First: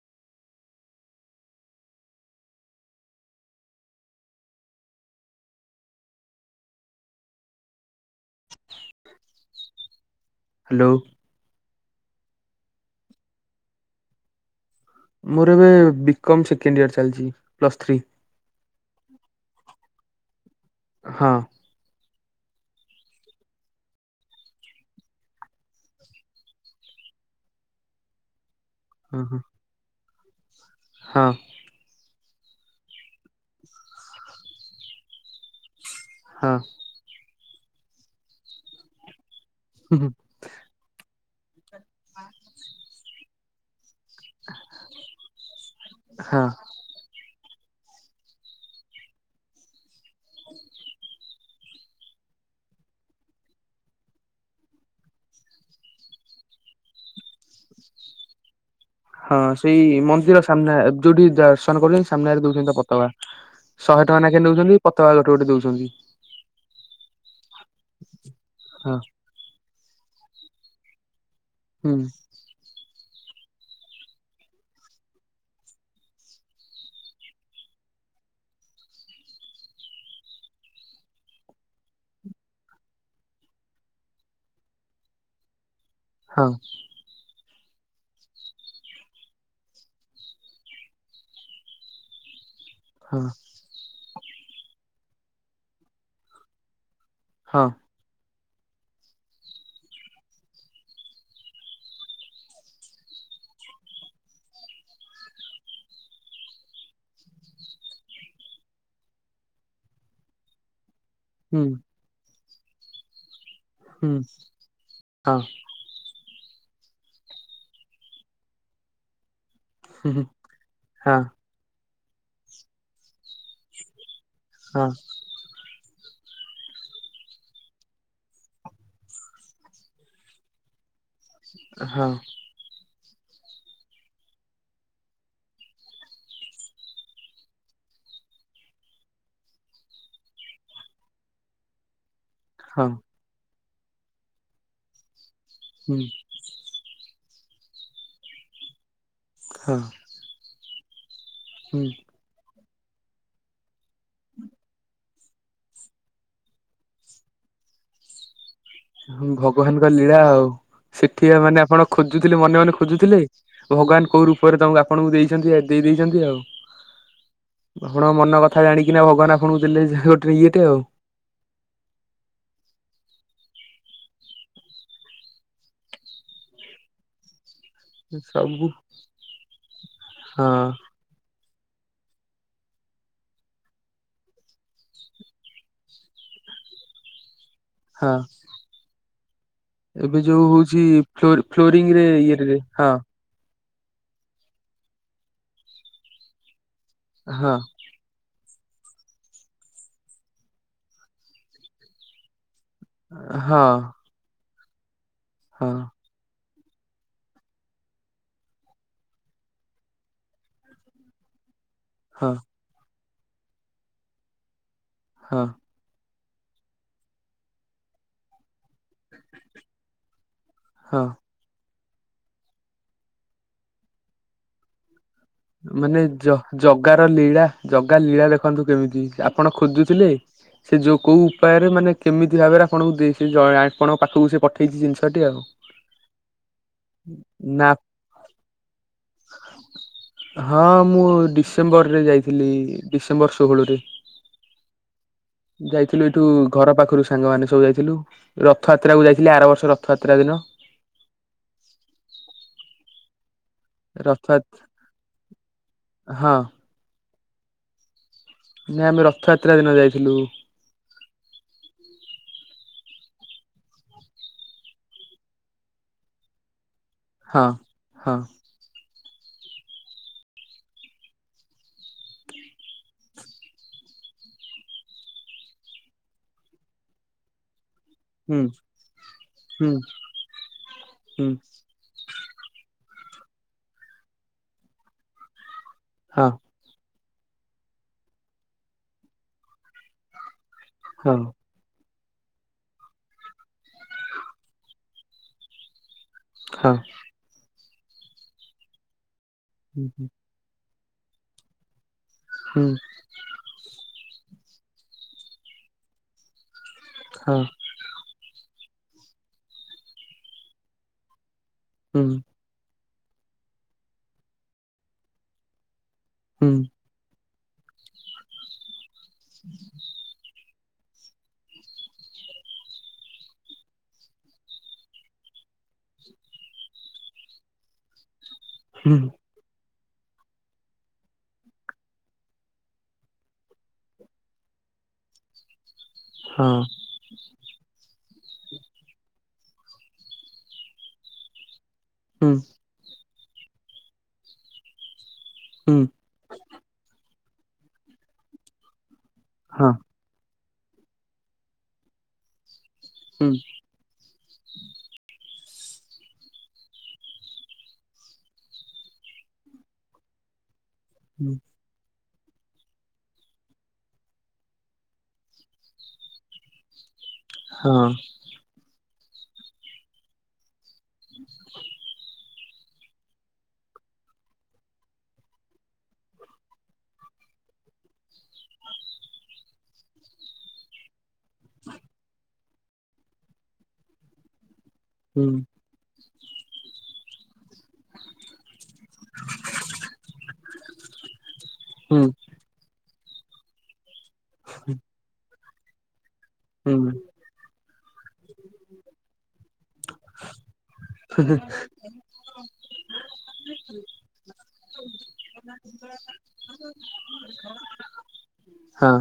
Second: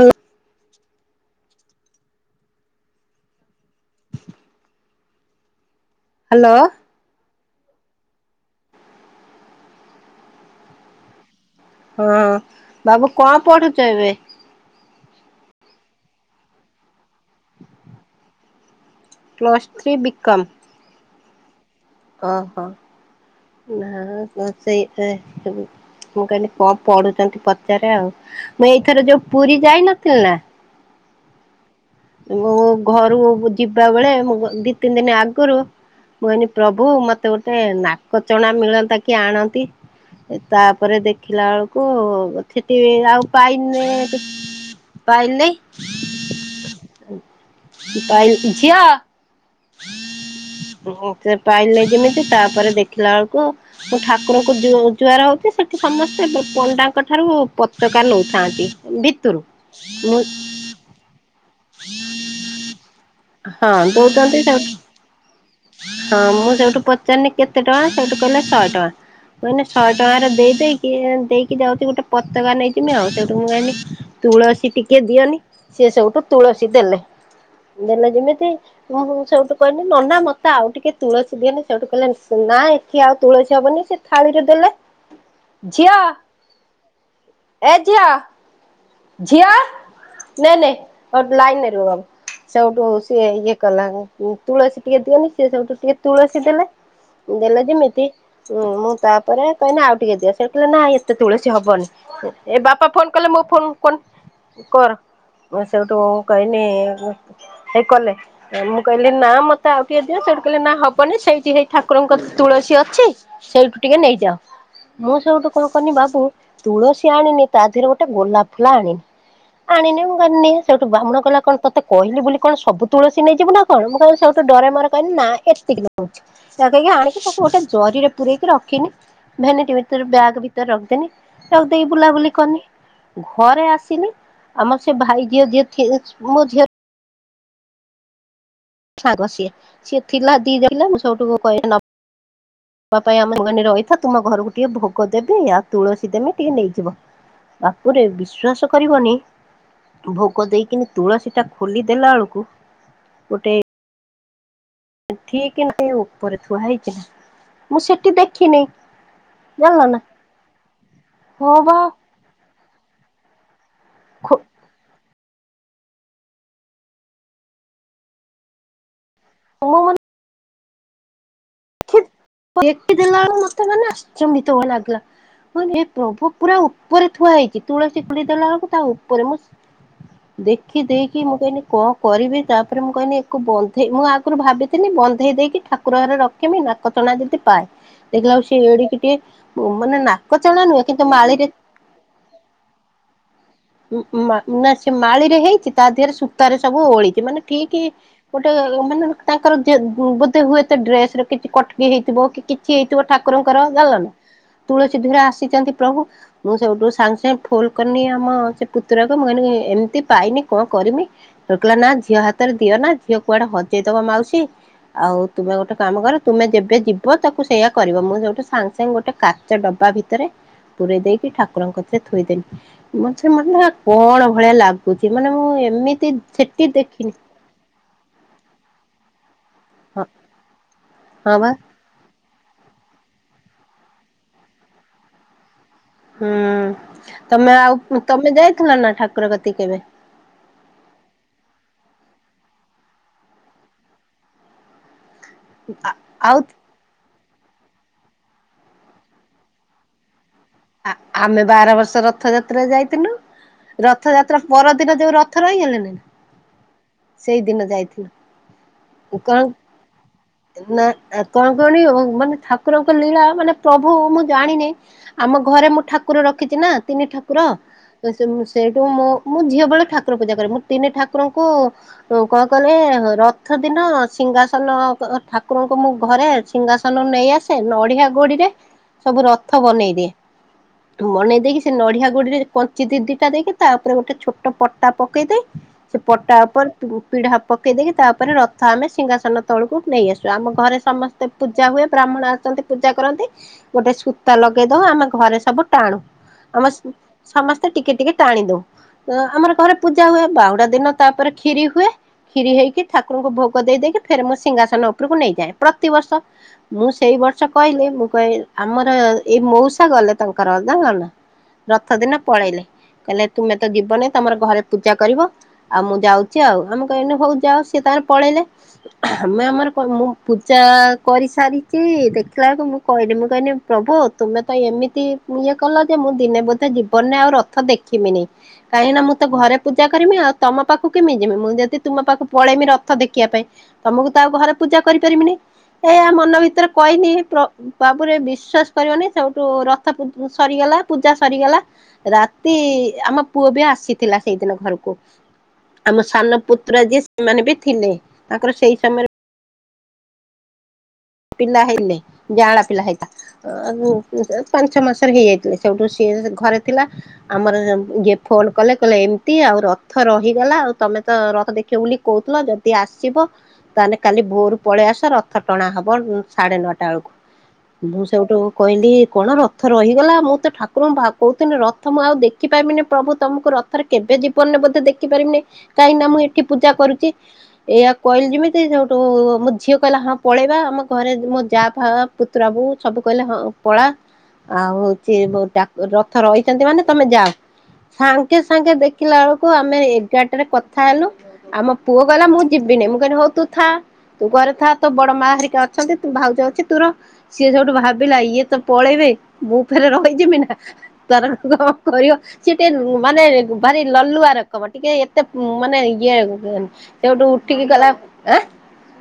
Hello. Hello. Hello. ହଁ ବାବୁ କଣ ପଢୁଛ ଏବେ? ମୋର ଏବେ ବିକମ୍ ସେକେଣ୍ଡ୍ ଇଅର ଚାଲିଛି plus three. Plus three BCom. ହଁ। ଅ ହୋ ନା ସେଇ ମୁଁ କହିଲି କଣ ପଢୁଛନ୍ତି ପଚାରେ ଆଉ? ମୁଁ ଏଇଥର ହଁ ଯୋଉ ହଁ ପୁରୀ ଯାଇନଥିଲି ନା ହଁ। ମୁଁ ଘରୁ ଯିବା ବେଳେ ମୁଁ ଦି ତିନି ଦିନ ଆଗରୁ ମୁକହିନି ହଁ ପ୍ରଭୁ ମତେ ଗୋଟେ ନାକ ଚଣା ମିଳନ୍ତା କି ଆଣନ୍ତୁ ହୁଁ ହୁଁ, ତାପରେ ଦେଖିଲା ବେଳକୁ ଥେଠି ଆଉ ପାଇନିନେଇ ପାଇଲି। ହଁ ପାଇଲି, ଝିଅ? ହୁଁ ସେ ପାଇଲି ଲେଇ ଯେମିତି ତାପରେ ଦେଖିଲା ବେଳକୁ ମୁଁ ଠାକୁରଙ୍କୁ ଜୁ ଜୁଆର ହଉଛି, ସେଠି ସମସ୍ତେ ପଣ୍ଡାଙ୍କ ଠାରୁ ପତକା ନେଉଥାନ୍ତି ହଁ ସେଇ ମନ୍ଦିର ସାମ୍ନା ଯୋଉଠି ଦର୍ଶନ କରୁଛନ୍ତି, ସାମ୍ନାରେ ଦଉଛନ୍ତି ପତକା। ହଁ ଦଉଛନ୍ତି। ସେଠୁ ଛନ୍ତି ପତାକା ଗୋଟେ ଗୋଟେ ଦଉଛନ୍ତି। ହଁ ମୁଁ ସେଇଠୁ ପଚାରିନି କେତେ ଟଙ୍କା ସେଇଠୁ କହିଲେ, ଶହେ ଟଙ୍କା ହଁ ମୁ କହିନି ଶହେ ଟଙ୍କାରେ ଦେଇ ଦେଇକି ଦେଇକି ଯାଉଛି ହୁଁ ଗୋଟେ ପତାକା ନେଇଯିମି ଆଉ ସେଇଠୁ ମୁଁ କହିନି ତୁଳସୀ ଟିକେ ଦିଅନି ସିଏ, ସେଉଠୁ ତୁଳସୀ ଦେଲେ ଦେଲେ ଯେମିତି ମୁଁ ସେଇଠୁ କହିନି ନନା ମତେ ତ ଆଉ ଟିକେ ତୁଳସୀ ଦିଅନି ସେଉଠୁ କହିଲେ ନା ଏଠି ଆଉ ତୁଳସୀ ହବନି ସେ ଥାଳିରେ ଦେଲେ ଝିଅ! ହଁ ଏ ଝିଅ ଝିଅ ନେ ନେ ଲାଇନ ରେ ରୁହ। ସେଉଠୁ ହଁ ସିଏ ଇଏ କଲା ତୁଳସୀ ଟିକେ ଦିଅନି ସେ ସେଉଠୁ ଟିକେ ତୁଳସୀ ଦେଲା ଦେଲେ ହଁ ଯେମିତି ହୁଁ ମୁଁ ତାପରେ କହିନି, ଆଉ ଟିକେ ଦିଅ ସେ କହିଲେ ନାଇ ଏତେ ତୁଳସୀ ହବନି ଏ ବାପା ଫୋନ କଲେ ଫୋନ୍ କରନି କର। ମୁଁ ସେଇଠୁ କହିନି ହେଇ କଲେ ମୁଁ କହିଲି ନା ମତେ ଆଉ କିଏ ସିଏ ସେଉଠି କହେ ନା ହବନି ସେଇଠି ହୁଁ ହେଇ ଠାକୁରଙ୍କ କତିରେ ତୁଳସୀ ଅଛି ସେଇଠୁ ଟିକେ ହୁଁ ନେଇଯାଅ ମୁଁ ହଁ ସେଉଠୁ କଣ କନି ବାବୁ ତୁଳସୀ ଆଣିନି ତା ଦେହରେ ଗୋଟେ ଗୋଲାପ ଫୁଲ ଆଣିନି ଆଣିନି ହୁଁ ମୁଁ ହୁଁ ଗନି ସେଠୁ ବ୍ରାହ୍ମଣ ହଁ କହିଲା କଣ ତତେ କହିଲି ବୋଲି କଣ ସବୁ ତୁଳସୀ ନେଇଯିବୁ ନା କଣ? ମୁଁ କହିଲି ସେଠୁ ତ ଡରେ ହଁ ମରେ କହିନି ନା ଏତିକି ନଉଛି ଏହା କହିକି ଆଣିକି ତାକୁ ଗୋଟେ ଜରିରେ ପୁରରେଇକି ରଖିନି ଭେନିଟ୍ ଭିତରେ ବ୍ୟାଗ୍ ଭିତରେ ରଖିଦେନି ରଖିଦେଇକି ହଁ ବୁଲାବୁଲି କନି ଘରେ ଆସିଲି ଆମର ସେଇ ଭାଇ ଝିଅ ଯିଏ ଥି ମୋ ଝିଅ ସାଙ୍ଗ ସିଏ ସିଏ ଥିଲା ଦି ରହିଲା ମୁଁ ସେଉଠୁ କହିନି ନ ହଁ ନବା ପାଇଁ ଆମେ ମୁ କହିନି ରହିଥ ତୁମ ଘରକୁ ଟିକେ ଭୋଗ ଦେବି, ଆଉ ହୁଁ ତୁଳସୀ ଦେମି ଟିକେ ନେଇଯିବ। ବାପୁରେ ବିଶ୍ଵାସ କରିବନି ହଁ ଭୋଗ ଦେଇକିନି ତୁଳସୀ ସେଟା ହୁଁ ଖୋଲିଦେଲା ବେଳକୁ ଗୋଟେ ହଁ [unintelligible] ଏଠ କି ନାଇ ଉପରେ ଥୁଆ ହେଇଛି ନା ମୁଁ ସେଠି ଦେଖିନେଇ। ଭଗବାନଙ୍କ ଲୀଳା ଆଉ ସେଠି ହଁ ମାନେ ବା ଆପଣ ଖୋଜୁଥିଲେ ମନେ ମନେ ଖୋଜୁଥିଲେ। ଭଗବାନ କୋଉ ରୂପରେ ତମକୁ ଆପଣଙ୍କୁ ଦେଇ ଯେମିତି ଆଜି ଦେଇ ଦେଇଛନ୍ତି ଆଉ ହଣ ମନ କଥା ଜାଣିକିନା ଭ ଭଗବାନ ଆପଣଙ୍କୁ ମୁଁ ଦେଲେ ମାନେ ଯୋଉ ଗୋଟେ ଇଏଟେ ଆଉ। ଦେଖି ଦେଲା ବେଳକୁ ମତେ ମାନେ ଅଶ୍ରଚିତ ଲାଗିଲା। ହଁ ଏ ପ୍ରଭୁ ପୁରା ଉପରେ ଥୁଆ ହେଇଛି। ତୁଳସୀଖୁଲି ଦେଲା ବେଳକୁ ସବୁ ତା ଉପରେ ମୁଁ ହଁ ଦେଖି ଦେଇକି ମୁଁ କହିିନି କଣ କରିବି ତାପରେ ମୁଁ କହିଲି ଆକୁ ବନ୍ଧେଇ ମୁଁ ଆଗରୁ ଭାବିଥିଲି ବନ୍ଧେଇ ଦେଇକି ଠାକୁର ଘରେ ରଖିମି ନା କଟ ନା ଯଦି ପାଏ ହଁ ଦେଖିଲା ସେ ଏଡିକି ଟିକେ ମାନେ ଏବେ ଯୋଉ ନାକଚଣା ନୁହେଁ ହଉଛି କିନ୍ତୁ ମାଳିରେ ଫ୍ଲୋରିଂ ରେ ଇଏରେ ହଁ। ନା ସେ ମାଳିରେ ହେଇଛି ତା ଦେହରେ ସୂତାରେ ସବୁ ଓହଳିଛି ମାନେ ହଁ ଠିକି ଗୋଟେ ମାନେ ତାଙ୍କର ବୋଧେ ହୁଏତ ଡ୍ରେସ କିଛି କଟକି ହେଇଥିବ ତ କିଛି ହେଇଥିବ ଠାକୁରଙ୍କର ହଁ ଯାଣିଲନା ତୁଳସୀ ଧୂରେ ହଁ ଆସିଛନ୍ତି ପ୍ରଭୁ ମୁଁ ସବଠୁ ସାଙ୍ଗେ ସାଙ୍ଗେ ଫୁଲ କରିନି ଆମ ସେ ପୁତୁରାକୁ ମୁଁ କହିନି ଏମିତି ପାଇନି କଣ କରିମି କହିଲା ନା ଝିଅ ହଁ ହାତରେ ଦିଅ ନା ଝିଅ କୁଆଡେ ହଜେଇ ଦବ ମାଉସୀ ଆଉ ହଁ ତୁମେ ଗୋଟେ କାମ କର ତୁମେ ଯେବେ ଯିବ ତାକୁ ସେଇୟା କରିବ ମୁଁ ଯୋଉଠୁ ସାଙ୍ଗ ସାଙ୍ଗେ ଗୋଟେ କାଚ ଡବା ଭିତରେ ପୂରେଇ ହଁ ଦେଇକି ଠାକୁରଙ୍କ କତିରେ ଥୋଇଦେଲି ସେ ମ କଣ ଭଳିଆ ଲାଗୁଛି? ମାନେ ମୁଁ ମାନେ ଏମିତି ସେଠି ଜଗାର ଦେଖିନି। ଲୀଳା ଜଗା ଲୀଳା ଦେଖନ୍ତୁ କେମିତି। ଆପଣ ହଁ ଖୋଜୁଥିଲେ ସେ ଯୋଉ କୋଉ ହଁ ବା ଉପାୟରେ ମାନେ କେମିତି ଭାବରେ ଆପଣଙ୍କୁ ଦେଇ ଆପଣଙ୍କ ପାଖକୁ ସେ ପଠେଇଛି ଜିନିଷଟି ଆଉ। ହୁଁ ତମେ ନା ଆଉ ତମେ ଯାଇଥିଲ ନା ଠାକୁର କତିକି କେବେ? ହଁ ମୁଁ ଡିସେମ୍ବରରେ ଯାଇଥିଲି ଡିସେମ୍ବର ଷୋହଳରେ। ଯାଇଥିଲୁ ଏଇଠୁ ଆଉ ଘର ପାଖରୁ ସାଙ୍ଗମାନେ ସବୁ ଯାଇଥିଲୁ ରଥଯାତ୍ରା କୁ ଯାଇଥିଲି ଆର ବର୍ଷ ରଥଯାତ୍ରା ଦିନ। ଆମେ ପା ଆର ବର୍ଷ ରଥଯାତ୍ରା ଯାଇଥିନୁ। ରଥ ରଥଯାତ୍ରା ପରଦିନ ଯୋଉ ରଥ ରହିଗଲେନି ନା ହଁ ସେଇଦିନ ଯାଇଥିଲୁ। ନାଇଁ ଆମେ କଣ ରଥଯାତ୍ରା ଦିନ ଯାଇଥିଲୁ ନା କଣ କୁହନି ମାନେ ଠାକୁରଙ୍କ ଲୀଳା ମାନେ ପ୍ରଭୁ ମୁଁ ଜାଣିନି ଆମ ଘରେ ମୁଁ ଠାକୁର ରଖିଛି ନା। ତିନି ଠାକୁର ହଁ ହଁ ସେଇଠୁ ମୁଁ ମୁଁ ଝିଅ ବେଳେ ଠାକୁର ପୂଜା କରେ ମୁଁ ତିନି ଠାକୁରଙ୍କୁ କଣ କଲେ ରଥ ଦିନ ସିଂହାସନ ଠାକୁରଙ୍କୁ ମୁଁ ଘରେ ସିଂହାସନ ନେଇ ଆସେ। ନଡିଆ ହୁଁ ଗୋଡିରେ ସବୁ ରଥ ହୁଁ ବନେଇଦିଏ। ହୁଁ ମନେଇ ଦେଇକି ସେ ନଡିଆ ଗୋଡିରେ ଯୋଉ କଞ୍ଚି ଦି ଦିଟା ଦେଇକି ତା ଉପରେ ଗୋଟେ ଛୋଟ ପଟା ପକେଇ ଦେଇ ସେ ହଁ ପଟା ଉପରେ ପିଢ଼ା ପକେଇ ଦେଇକି ତାଉପରେ ରଥ ଆମେ ସିଂହାସନ ତଳକୁ ନେଇ ଆସୁ ଆମ ଘରେ ହଁ ସମସ୍ତେ ପୂଜା ହୁଏ। ବ୍ରାହ୍ମଣ ଆସନ୍ତି ପୂଜା କରନ୍ତି ଗୋଟେ ସୂତା ଲଗେଇ ଦଉ ଆମେ ଘରେ ସବୁ ଟାଣୁ। ଆମ ହଁ ସମସ୍ତେ ଟିକେ ଟିକେ ଟାଣି ଦଉ ଆମର ଘରେ ପୂଜା ହୁଏ ବାହୁଡା ଦିନ ତାପରେ କ୍ଷୀରି ହୁଏ କ୍ଷୀରି ହୁଁ ହେଇକି ଠାକୁରଙ୍କୁ ଭୋଗ ଦେଇଦେଇକି ଫେରେ ମୁଁ ସିଂହାସନ ଉପରକୁ ନେଇଯାଏ ପ୍ରତିବର୍ଷ ମୁଁ ସେଇ ହଁ ବର୍ଷ କହିଲେ ମୁଁ କହି ଆମର ଏଇ ମଉସା ଗଲେ ତାଙ୍କର ଯାଣିଲ ନା ରଥ ହୁଁ ଦିନ ପଳେଇଲେ। କହିଲେ ତୁମେ ତ ଯିବନି ତମର ଘରେ ପୂଜା କରିବ ଆଉ ମୁଁ ଯାଉଛି ହୁଁ ଆଉ ଆମେ କହିଲେ ହଉ ଯାଅ ସେ ତାଙ୍କର ପଳେଇଲେ ଆମେ ଆମର ମୁଁ ପୂଜା କରିସାରିଛି ଦେଖିଲା ବେଳକୁ ମୁଁ କହିଲି ମୁଁ କହିଲି ପ୍ରଭୁ ତୁମେ ତ ଏମିତି ଇଏ କଲ ଯେ ମୁଁ ଦିନେ ବୋଧେ ଜୀବନରେ ଆଉ ରଥ ଦେଖିବିନି। କାହିଁକି ହୁଁ ନା ମୁଁ ତ ଘରେ ପୂଜା କରିମି ଆଉ ତମ ପାଖକୁ କେମି ଯିବି ମୁଁ ଯଦି ତମ ପାଖକୁ ପଳେଇମି ରଥ ଦେଖିବା ପାଇଁ ତମକୁ ତା ଘରେ ପୂଜା କରିପାରିବିନି ଏ ମନ ହଁ ଭିତରେ କହିନି ବାବୁରେ ବିଶ୍ଵାସ କରିବନି ସେଉଠୁ ରଥ ସରିଗଲା ପୂଜା ସରିଗଲା ହୁଁ ରାତି ଆମ ପୁଅ ବି ଆସିଥିଲା ସେଇଦିନ ଘରକୁ ହୁଁ ଆମ ସାନ ପୁତ୍ର ଯିଏ ସେମାନେ ବି ଥିଲେ ତାଙ୍କର ସେଇ ସମୟରେ ହଁ। ପିଲା ହେଇଲେ ଜାଳା ପିଲା ହୁଁ ହେଇଥିଲା ପାଞ୍ଚ ମାସରେ ହେଇଯାଇଥିଲେ ସେଇଠୁ ସିଏ ଘରେ ଥିଲା, ଆମର ଇଏ ଫୋନ୍ କଲେ କହିଲେ ଏମିତି ଆଉ ରଥ ରହିଗଲା ଆଉ ତମେ ତ ରଥ ଦେଖିବା ବୋଲି କହୁଥିଲ ଯଦି ଆସିବ ତାହେଲେ କାଲି ଭୋରୁ ପଳେଇ ଆସ ରଥ ଟଣା ହବ ବ ସାଢେ ନଅଟା ବେଳକୁ ହଁ ମୁଁ ସେଇଠୁ କହିଲି କଣ ରଥ ରହିଗଲା ମୁଁ ତ ଠାକୁ କଣ କହୁଥିଲେ ରଥମ ଆଉ ଦେଖି ଦେଖିପାରିବିନି ପ୍ରଭୁ ତମକୁ ରଥରେ କେବେ ଜୀବନରେ ବୋଧ ଦେଖିପାରିବିନି କାହିଁକି ନା ମୁଁ ଏଠି ପୂଜା କରୁଛି ଏଇଆ କହିଲି ଯେମିତି ଯୋଉଠୁ ଆମ ଝିଅ କହିଲା ହଁ ପଳେଇବା ଆମ ଘରେ ମୋ ଯାହା ଫ ପୁତୁରାବୁ ସବୁ କହିଲେ ହଁ ପଳା ଆଉ ହଉଛି ହୁଁ ରଥ ରହିଛନ୍ତି ମାନେ ତମେ ଯାଅ ସାଙ୍ଗେ ସାଙ୍ଗେ ଦେଖିଲା ବେଳକୁ ଆମେ ଏଗାରଟାରେ କଥା ହେଲୁ ଆମ ପୁଅ ହୁଁ ଗଲା ମୁଁ ଯିବିନି ମୁ ହଉ ତୁ ଥା ତୁ ଘରେ ଥା ତ ବଡ ମା ହେରିକ ଅଛନ୍ତି ତ ଭାଉଜ ଅଛ ହୁଁ ତର ସିଏ ସବଠୁ ଭାବିଲା ଇଏ ତ ପଳେଇବେ ମୁଁ ଫେରେ ରହିଯିବି ନା ତ କ କରିବ ସେ ଟେ ମାନେ ଭାରି ଲଲୁଆ ରକମ ଟିକେ ଏତେ ମାନେ ଇଏ ସେଠୁ ଉଠିକି ଗଲା ହଁ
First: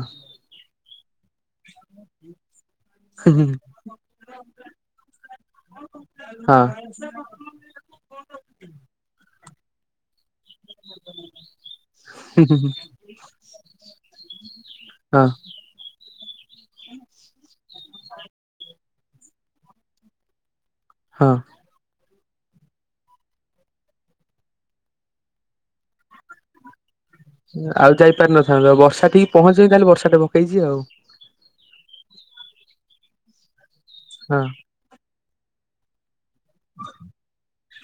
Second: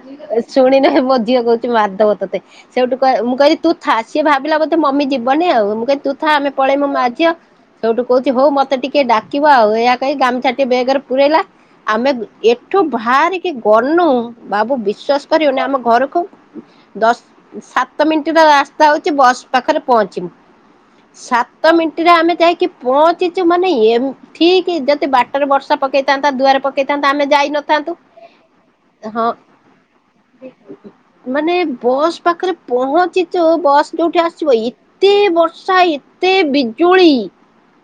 ଶୁଣି ନେ ଝିଅ କହୁଛି ମାଧବ ତତେ ସେଇଠୁ କ ମୁଁ ହଁ କିଲି ତୁ ଥା ସି ଭାବା ବୋତେ ମମି ଯିବନି ଆଉ ମୁଁ କି ତୁଥା ଆମେ ପଳେଇମୁ ମାଝି ସେୋଠୁ କହୁଛି ହଉ ମତେ ଟିକେ ଡାକିବ ଆଉ ଏହା କହି ଗାମିଛା ଟିକେ ବେଗରେ ପୁରଇଲା ଆମେ ହଁ ଏଠୁ ବାହାରିକି ଗନୁ ବାବୁ ବିଶ୍ଵାସ କରିବୁନି ଆମ ଘରକୁ ଦଶ ସାତ ମିନିଟ ର ରାସ୍ତା ହଉଛି ବସ୍ ପାଖରେ ପହଞ୍ଚମି ହଁ ସାତ ମିନିଟରେ ଆମେ ଯାଇକି ପହଞ୍ଚିଛୁ ମାନେ ଠିକ ଯଦି ବାଟରେ ବର୍ଷା ପକେଇଥାନ୍ତା ଦୁଆରେ ପକେଇ ଆଉ ଯାଇପାରିନଥାନ୍ତେ ଆଉ ବର୍ଷା ଟିକେ ହଁ ପହଞ୍ଚେଇନି ତାହଲେ ବର୍ଷା ଟା ପକେଇଛି ଆଉ। ମାନେ ବସ୍ ପାଖରେ ପହଞ୍ଚି ତ ବସ୍ ଯଉଠି ହଁ ଆସିବ ଏତେ ବର୍ଷା ସେ ବିଜୁଳି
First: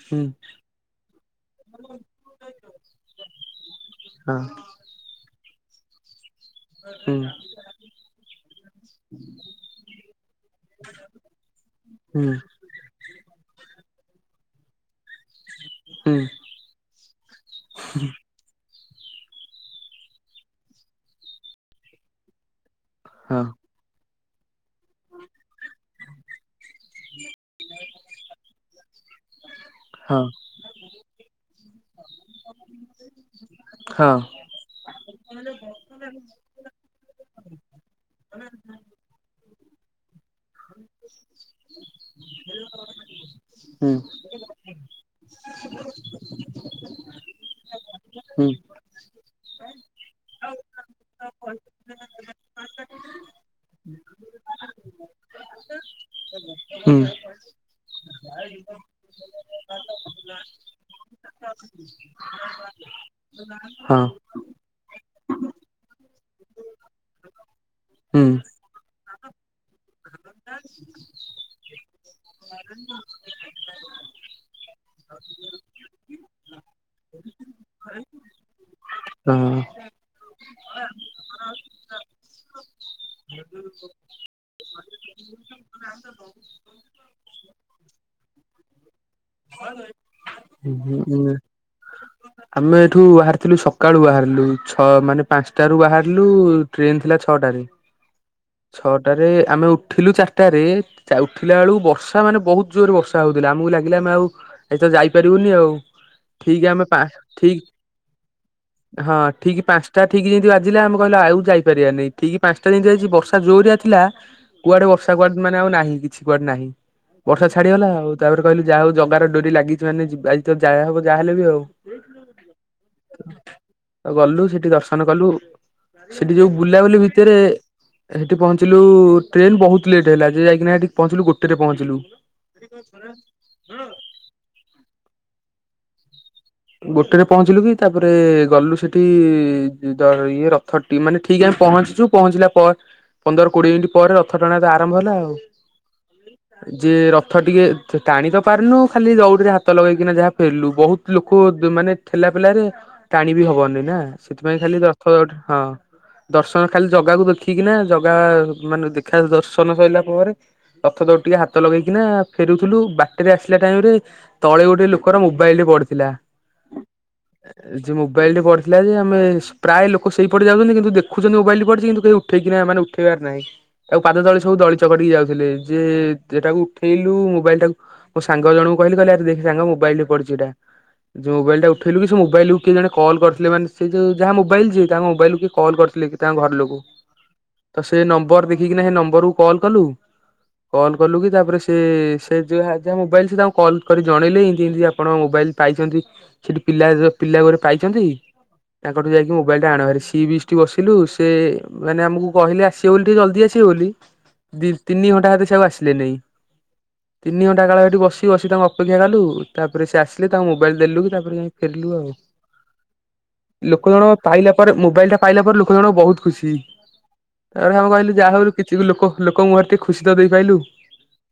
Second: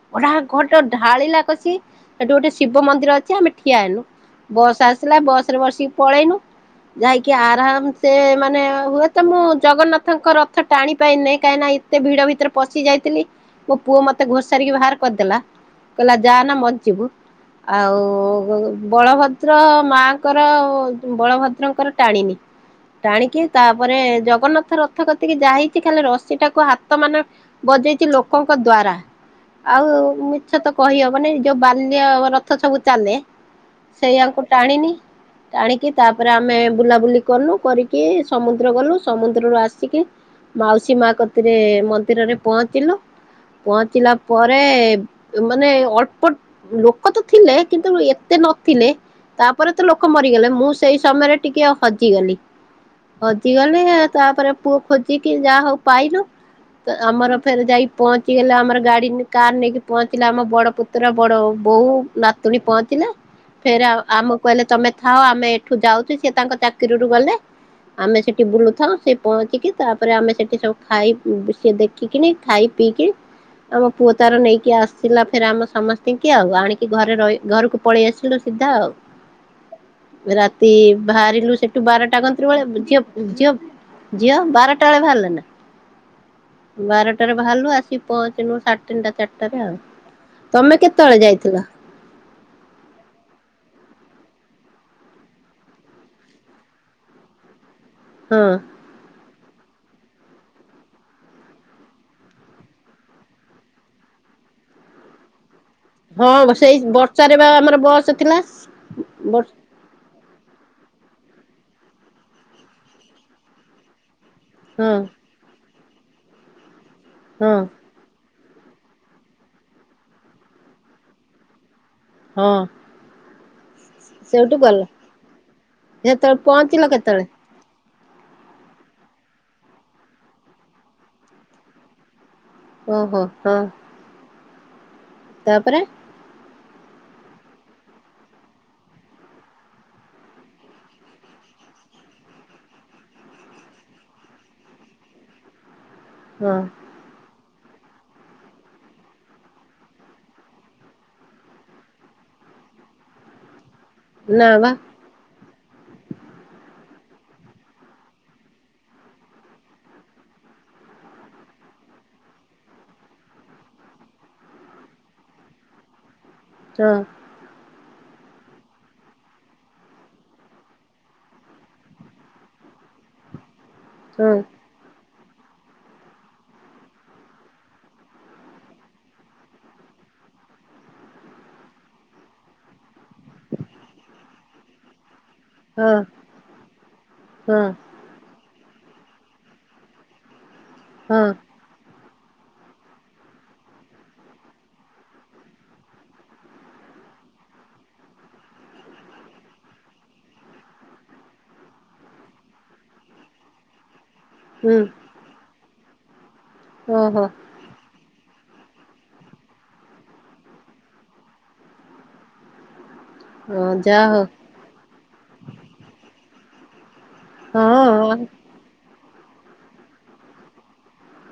ହୁଁ ଗଟା ଘର ଢାଳିିଲା କସି ସେଠି ଗୋଟେ ଶିବ ମନ୍ଦିର ଅଛି ଆମେ ଠିଆନୁ ହଁ ବସ ଆସିଲା ବସ ରେ ବସିକି ପଳେଇନୁ ହୁଁ ଯାଇକି ଆରାମ ସେ ମାନେ ହୁଏତ ମୁଁ ଜଗନ୍ନାଥଙ୍କ ରଥ ଟାଣିପ ନାହିଁ କାହିଁକିନା ଏତେ ଭିଡ ହୁଁ ଭିତରେ ପଶି ଯାଇଥିଲି ମୋ ପୁଅ ମତେ ଘୁ ସାରିକି ବାହାର କରିଦେଲା କହିଲା ହୁଁ ଯା ନା ମଞ୍ଚିବୁ ଆଉ ବଳଭଦ୍ର ମାଙ୍କର ବଳଭଦ୍ରଙ୍କର ଟାଣିନି ଟାଣିକି ହଁ ତାପରେ ଜଗନ୍ନାଥ ରଥ କତିକି ଯାହା ହେଇଛି ଖାଲି ରଶି ଟାକୁ ହାତ ମାନ ବଜେଇଛି ଲୋକଙ୍କ ଦ୍ଵାରା ଆଉ ହଁ ମିଛ ତ କହିବ ମାନେ ଯୋଉ ବାଲ୍ୟ ରଥ ସବୁ ଚାଲେ ହଁ ସେଇଆଙ୍କୁ ଟାଣିନି ଟାଣିକି ତାପରେ ଆମେ ବୁଲାବୁଲି କଲୁ କରିକି ସମୁଦ୍ର ଗଲୁ ସମୁଦ୍ରରୁୁ ଆ ଆସିକ ମାଉସୀ ମା କତିରେ ମନ୍ଦିରରେ ପହଞ୍ଚିଲୁ ହୁଁ ପହଞ୍ଚିଲା ପରେ ମାନେ ଅଳ୍ପ ଲୋକ ତ ଥିଲେ କିନ୍ତୁ ଏତେ ହୁଁ ନଥିଲେ ତାପରେ ତ ଲୋକ ମରିଗଲେ ମୁଁ ସେଇ ସମୟରେ ଟିକେ ହଜିଗଲି ହଜିଗଲେ ତାପରେ ପୁଅ ଖୋଜିକି ଯାହା ହଉ ପାଇଲୁ ହୁଁ ତ ଆମର ଫେର ଯାଇକି ପହଞ୍ଚିଗଲେ ଆମର ଗାଡି କାର ନେଇକି ପହଞ୍ଚିଲେ ଆମ ବଡ ପୁତ୍ର ବଡ ହଉ [inaudible] ଫେରେ ଆ ଆମକୁ କହିଲେ ତମେ ଥାଅ ଆମେ ଏଠୁ ଯାଉଚୁ ସେ ତାଙ୍କ ଚାକିରିରୁ ଗଲେ। ଆମେ ହୁଁ ସେଠି ବୁଲୁଥାଉ ସେ ପହଞ୍ଚିକି ତାପରେ ଆମେ ସେଠି ସବୁ ଖାଇ ସିଏ ଦେଖିକିନି ଖାଇ ପିଇ ଆମ ପୁଅ ତାର ନେଇକି ଆସିଲା ଫେରେ ଆମ ସମସ୍ତିଙ୍କି କି ଆଉ ଆଣିକି ଘରେ ରହି ଘରକୁ ପଳେଇ ଆସିଲୁ ସିଧା ଆଉ। ହଁ। ରାତି ବାହାରିଲୁ ସେଠୁ ବାରଟା ଗ ସେତେବେଳେ ଝିଅ ଝିଅ ଝିଅ ବାରଟା ବେଳେ ବାହାରିଲେ ନା? ବାରଟାରେ ବାହାରିଲୁ ଆସିିକି ପହଞ୍ଚିଲୁ ସାଢେ ତିନିଟା ଚାରିଟାରେ ଆଉ। ତମେ କେତେବେଳେ ହୁଁ। ଯାଇଥିଲ? ଆମେ ଏଠୁ ବାହାରିଥିଲୁ ସକାଳୁ ବାହାରିଲୁ ଛ ମାନେ ପାଞ୍ଚଟାରୁୁ ବାହାରିଲୁ ଟ୍ରେନ ଥିଲା ଛଅଟା ଚାରି ହଁ ଛଅଟାରେ ଆମେ ଉଠିଲୁ ଚାରିଟାରେ ଉଠିଲା ବେଳକୁ ବର୍ଷା ମାନେ ବହୁତ ଜୋରରେ ବର୍ଷା ହେଉଥିଲା ଆମକୁ ଲାଗିଲା ଆମେ ଆଉ ଏଇ ତ ଯାଇପାରିବୁନି ଆଉ ହଁ, ଠିକ ସେଇ ଆମେ ପା ବର୍ଷା ରେ ବା ଠିକ ଆମର ବସ ଥିଲା। ହଁ, ବର୍ ଠିକ ପାଞ୍ଚଟା ଠିକ ଯେମିତି ବାଜିଲା ଆମେ କହିଲୁ ଆଉ ଯାଇପାରିବାନି ଠିକି ପାଞ୍ଚଟା ଯେମିତି ହେଇଛି ବର୍ଷା ଜୋରରିଆ ଥିଲା କୁଆଡେ ହଁ ବର୍ଷା କୁଆଡେ ମାନେ ଆଉ ନାହିଁ କିଛି କୁଆଡେ ନାହିଁ ବର୍ଷା ହଁ ଛାଡିଗଲା ଆଉ ତାପରେ କହିଲି ଯାହା ହଉ ଜଗାର ଡୋରି ଲାଗିଛି ମାନେ ଯିବା ଆଜି ତ ଯାଆ ହବ ଯାହା ହେଲେ ବି ଆଉ। ହଁ ଆଉ ଗଲୁ ସେଇଠୁ ସେଠି ଗଲ ଦର୍ଶନ କଲୁ ସେତେବେଳେ ସେଠି ଯୋଉ ପହଞ୍ଚିଲ ବୁଲାବୁଲି କେତେବେଳେ? ଭିତରେ ହେଠି ପହଞ୍ଚିଲୁ ଟ୍ରେନ ବହୁତ ଲେଟ୍ ହେଲା ଯେ ଯାଇକିନା ହେଠି ପହଞ୍ଚିଲୁ ଗୋଟେରେ ପହଞ୍ଚିଲୁ। ଓହୋ ହଁ ତାପରେ ଗୋଟେରେ ପହଞ୍ଚିଲୁ କି ତାପରେ ଗଲୁ ସେଠି ଇଏ ରଥ ମାନେ ଠିକ ଆମେ ପହଞ୍ଚିଚୁ ପହଞ୍ଚିଲା ପରେ ପନ୍ଦର କୋଡିଏ ମିନିଟ୍ ପରେ ରଥ ଟାଣା ତ ଆରମ୍ଭ ହେଲା ଆଉ। ହଁ ଯେ ର ରଥ ଟିକେ ଟାଣି ତ ପାରୁନୁ ଖାଲି ଦଉଡିରେ ହାତ ଲଗେଇକିନା ଯାହା ପେଲୁ ବହୁତ ଲୋକ କୁ ମାନେ ଠେଲା ପେଲାରେ ଟାଣି ବି ହବନି। ନା ନା ସେଥିପାଇଁ ବା ଖାଲି ରଥ ହଁ, ଦର୍ଶନ ଖାଲି ଜଗାକୁ ଦେଖିକିନା ଜଗା ମାନେ ଦେଖା ଦର୍ଶନ ସରିଲା ପରେ ରଥ ଦଉଡ଼ି ଟିକେ ହାତ ଲଗେଇକିନା ଫେରୁଥିଲୁ ବାଟରେ ଆସିଲା ଟାଇମ ରେ ତଳେ ଗୋଟେ ଲୋକର ମୋବାଇଲ ଟେ ପଡିଥିଲା। ହଁ। ଯେ ମୋବାଇଲ ଟେ ପଡିଥିଲା ଯେ ଆମେ ପ୍ରାୟ ଲୋକ ସେଇ ପଟେ ଯାଉଛନ୍ତି କିନ୍ତୁ ଦେଖୁଛନ୍ତି ମୋବାଇଲ ପଡ଼ିଛି କିନ୍ତୁ କେହି ଉଠେଇକିନା ମାନେ ଉଠେଇବାର ନାହିଁ ଆଉ ପାଦ ହଁ ତଳି ସବୁ ଦଳି ଚକିଟି କି ଯାଉ ଯେ ଏଟାକୁ ଉଠେଇଲୁ ମୋବାଇଲ ଟାକୁ ମୋ ସାଙ୍ଗ ଜଣଙ୍କୁ କହିଲି କହ ଆ ଦେଖ ସାଙ୍ଗ ମୋବାଇଲ ରେ ପଡ ଟା ଯୋଉ ମୋବାଇଲ ଟା ଉଠେଇଲୁ ସେ ମୋବାଇଲକୁ କିଏ ଜଣେ କଲ କରିଥିଲେ ମାନେ ସେଇ ଯଉ ଯାହା ମୋବାଇଲ ଯିଏ ଯାହା ମୋବାଇଲକୁ କିଏ କଲ୍ ହଁ କରିଥିଲେ କି ତାଙ୍କ ଘର ଲୋକ ହଁ ତ ସେ ନମ୍ବର ଘି କିନା ନମ୍ବର କୁ କଲ କଲୁ କଲ କଲୁ ହଁ କି ତାପରେ ସେ ସେ ଯାହା ମୋବାଇଲ୍ ସେ ତାଙ୍କୁ କଲ୍ କରି ଜଣେଇଲି କିମିତି ଆପଣ ମୋବାଇଲ୍ ପାଇଛନ୍ତି ସେଠି ପିଲା ପିଲା ଘୋରେ ପାଇଛନ୍ତି। ତାଙ୍କଠୁ ଯାଇକି ମୋବାଇଲ ଟା ଆଣ ସି ବିଚ୍ ଟି ବସିଲୁ ସେ ମାନେ ଆମକୁ କହିଲେ ଆସିବ ବୋଲି ଟିକେ ଜଲଦି ଆସିବ ଦି ହୁଁ ତିନି ଘଣ୍ଟା ହେବେ ସିଏ ଆଉ ଆସିଲେନି। ଓହୋ ତିନି ଘଣ୍ଟା କାଳ ଏଠି ବ ସେଟି ବସି ତାଙ୍କୁ ଅପେକ୍ଷା କଲୁ ତାପରେ ସେ ଆସିଲେ ତାଙ୍କୁ ମୋବାଇଲ ଦେଲୁ ତାପରେ ଯାଇ ଫେରିଲୁ ଆଉ ହଁ ଲୋକ ଜଣଙ୍କ ଯାହା ପାଇଲା ପରେ ମୋବାଇଲ ଟା ପାଇଲା ପରେ ଲୋକ ଜଣଙ୍କ ବହୁତ ଖୁସି। ତାପରେ ହଉ ଆମେ ହଁ କହିଲୁ ଯାହା ହଉ କିଛି ଲୋକ ଲୋକଙ୍କୁ ଘରେ ଟିକେ ଖୁସି ତ ଦେଇପାଇଲୁ।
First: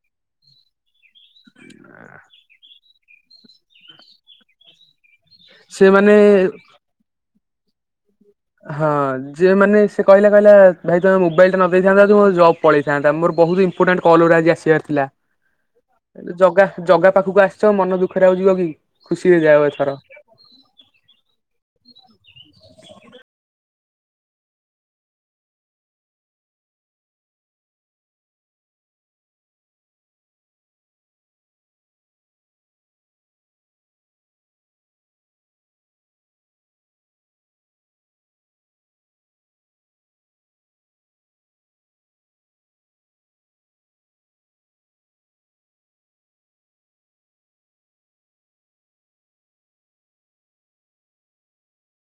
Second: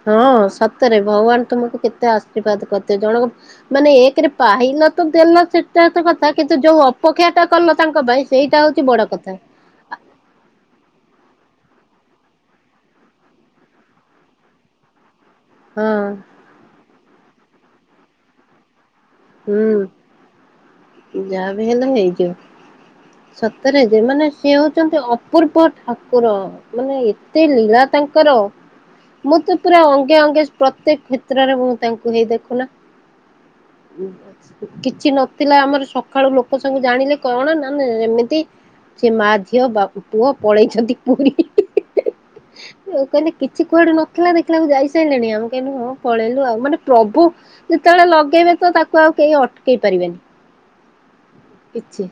ହଁ, ସତରେ ଭଗବାନ ତୁମକୁ କେତେ ଆଶୀର୍ବାଦ କରି ସେ ଜଣଙ୍କ ମାନେ ଏକରେ ପାହି ନ ତ ତେଲ ଛିଟା ତ ସେମାନେ କଥା କିନ୍ତୁ ଯୋଉ ଅପେକ୍ଷାଟା କଲ ତାଙ୍କ ପାଇଁ? ସେଇଟା ହଉଛି ବଡ ହଁ, କଥା ଯେଉଁ ମାନେ ସେ କହିଲା କହିଲା ଭାଇ ତମେ ମୋବାଇଲଟା ନ ଦେଇଥାନ୍ତ ଯଦି ମୋ ଯବ୍ ପଳେଇଥାନ୍ତା। ମୋର ବହୁତ ଇମ୍ପୋଟାଣ୍ଟ କଲ ଗୁଡା ଆଜି ଆସିବାର ଥିଲା। ହଁ ଜଗା ଜଗା ପାଖକୁ ଆସିଛ, ମନ ଦୁଃଖରେ ଆଉ ଯିବ କି? ଖୁସିରେ ଯାଅ ଏଥର। ହୁଁ ଯାହା ବି ହେଲେ ହେଇଯିବ। ସତରେ ଯେ ମାନେ ସେ ହଉଛନ୍ତି ଅପୂର୍ବ ଠାକୁର ମାନେ ଏତେ ଲୀଳା ତାଙ୍କର ହାଲୋ। ମୁଁ ତ ପୁରା ଅଙ୍ଗେ ଅଙ୍ଗେ ପ୍ରତ୍ୟେକ କ୍ଷେତ୍ରରେ, ମୁଁ ତାଙ୍କୁ ହେଇ ଦେଖୁନା କିଛି ନଥିଲା ଆମର ସକାଳୁ ଲୋକ ସବୁ ଜାଣିଲେ କଣ ନା ଆମେ ଏମିତି ସେ ମା ଝିଅ ବାପ ପୁଅ ପଳେଇଛନ୍ତି ପୁରୀ। ହିଁ- ହିଁ- ହିଁ ମୁଁ କହିଲି କିଛି କୁଆଡୁ ନଥିଲା ଦେଖିଲା ବେଳକୁ ଯାଇ ସାଇଲେଣି, ଆମେ କହିଲୁ ହଁ ପଳେଇଲୁ ଆଉ ମାନେ ପ୍ରଭୁ ଯେତେବେଳେ ଲଗେଇବେ ତ ତାକ କୁ ଆଉ କେହି ଅଟକେଇ ପାରିବେନି। କିଛି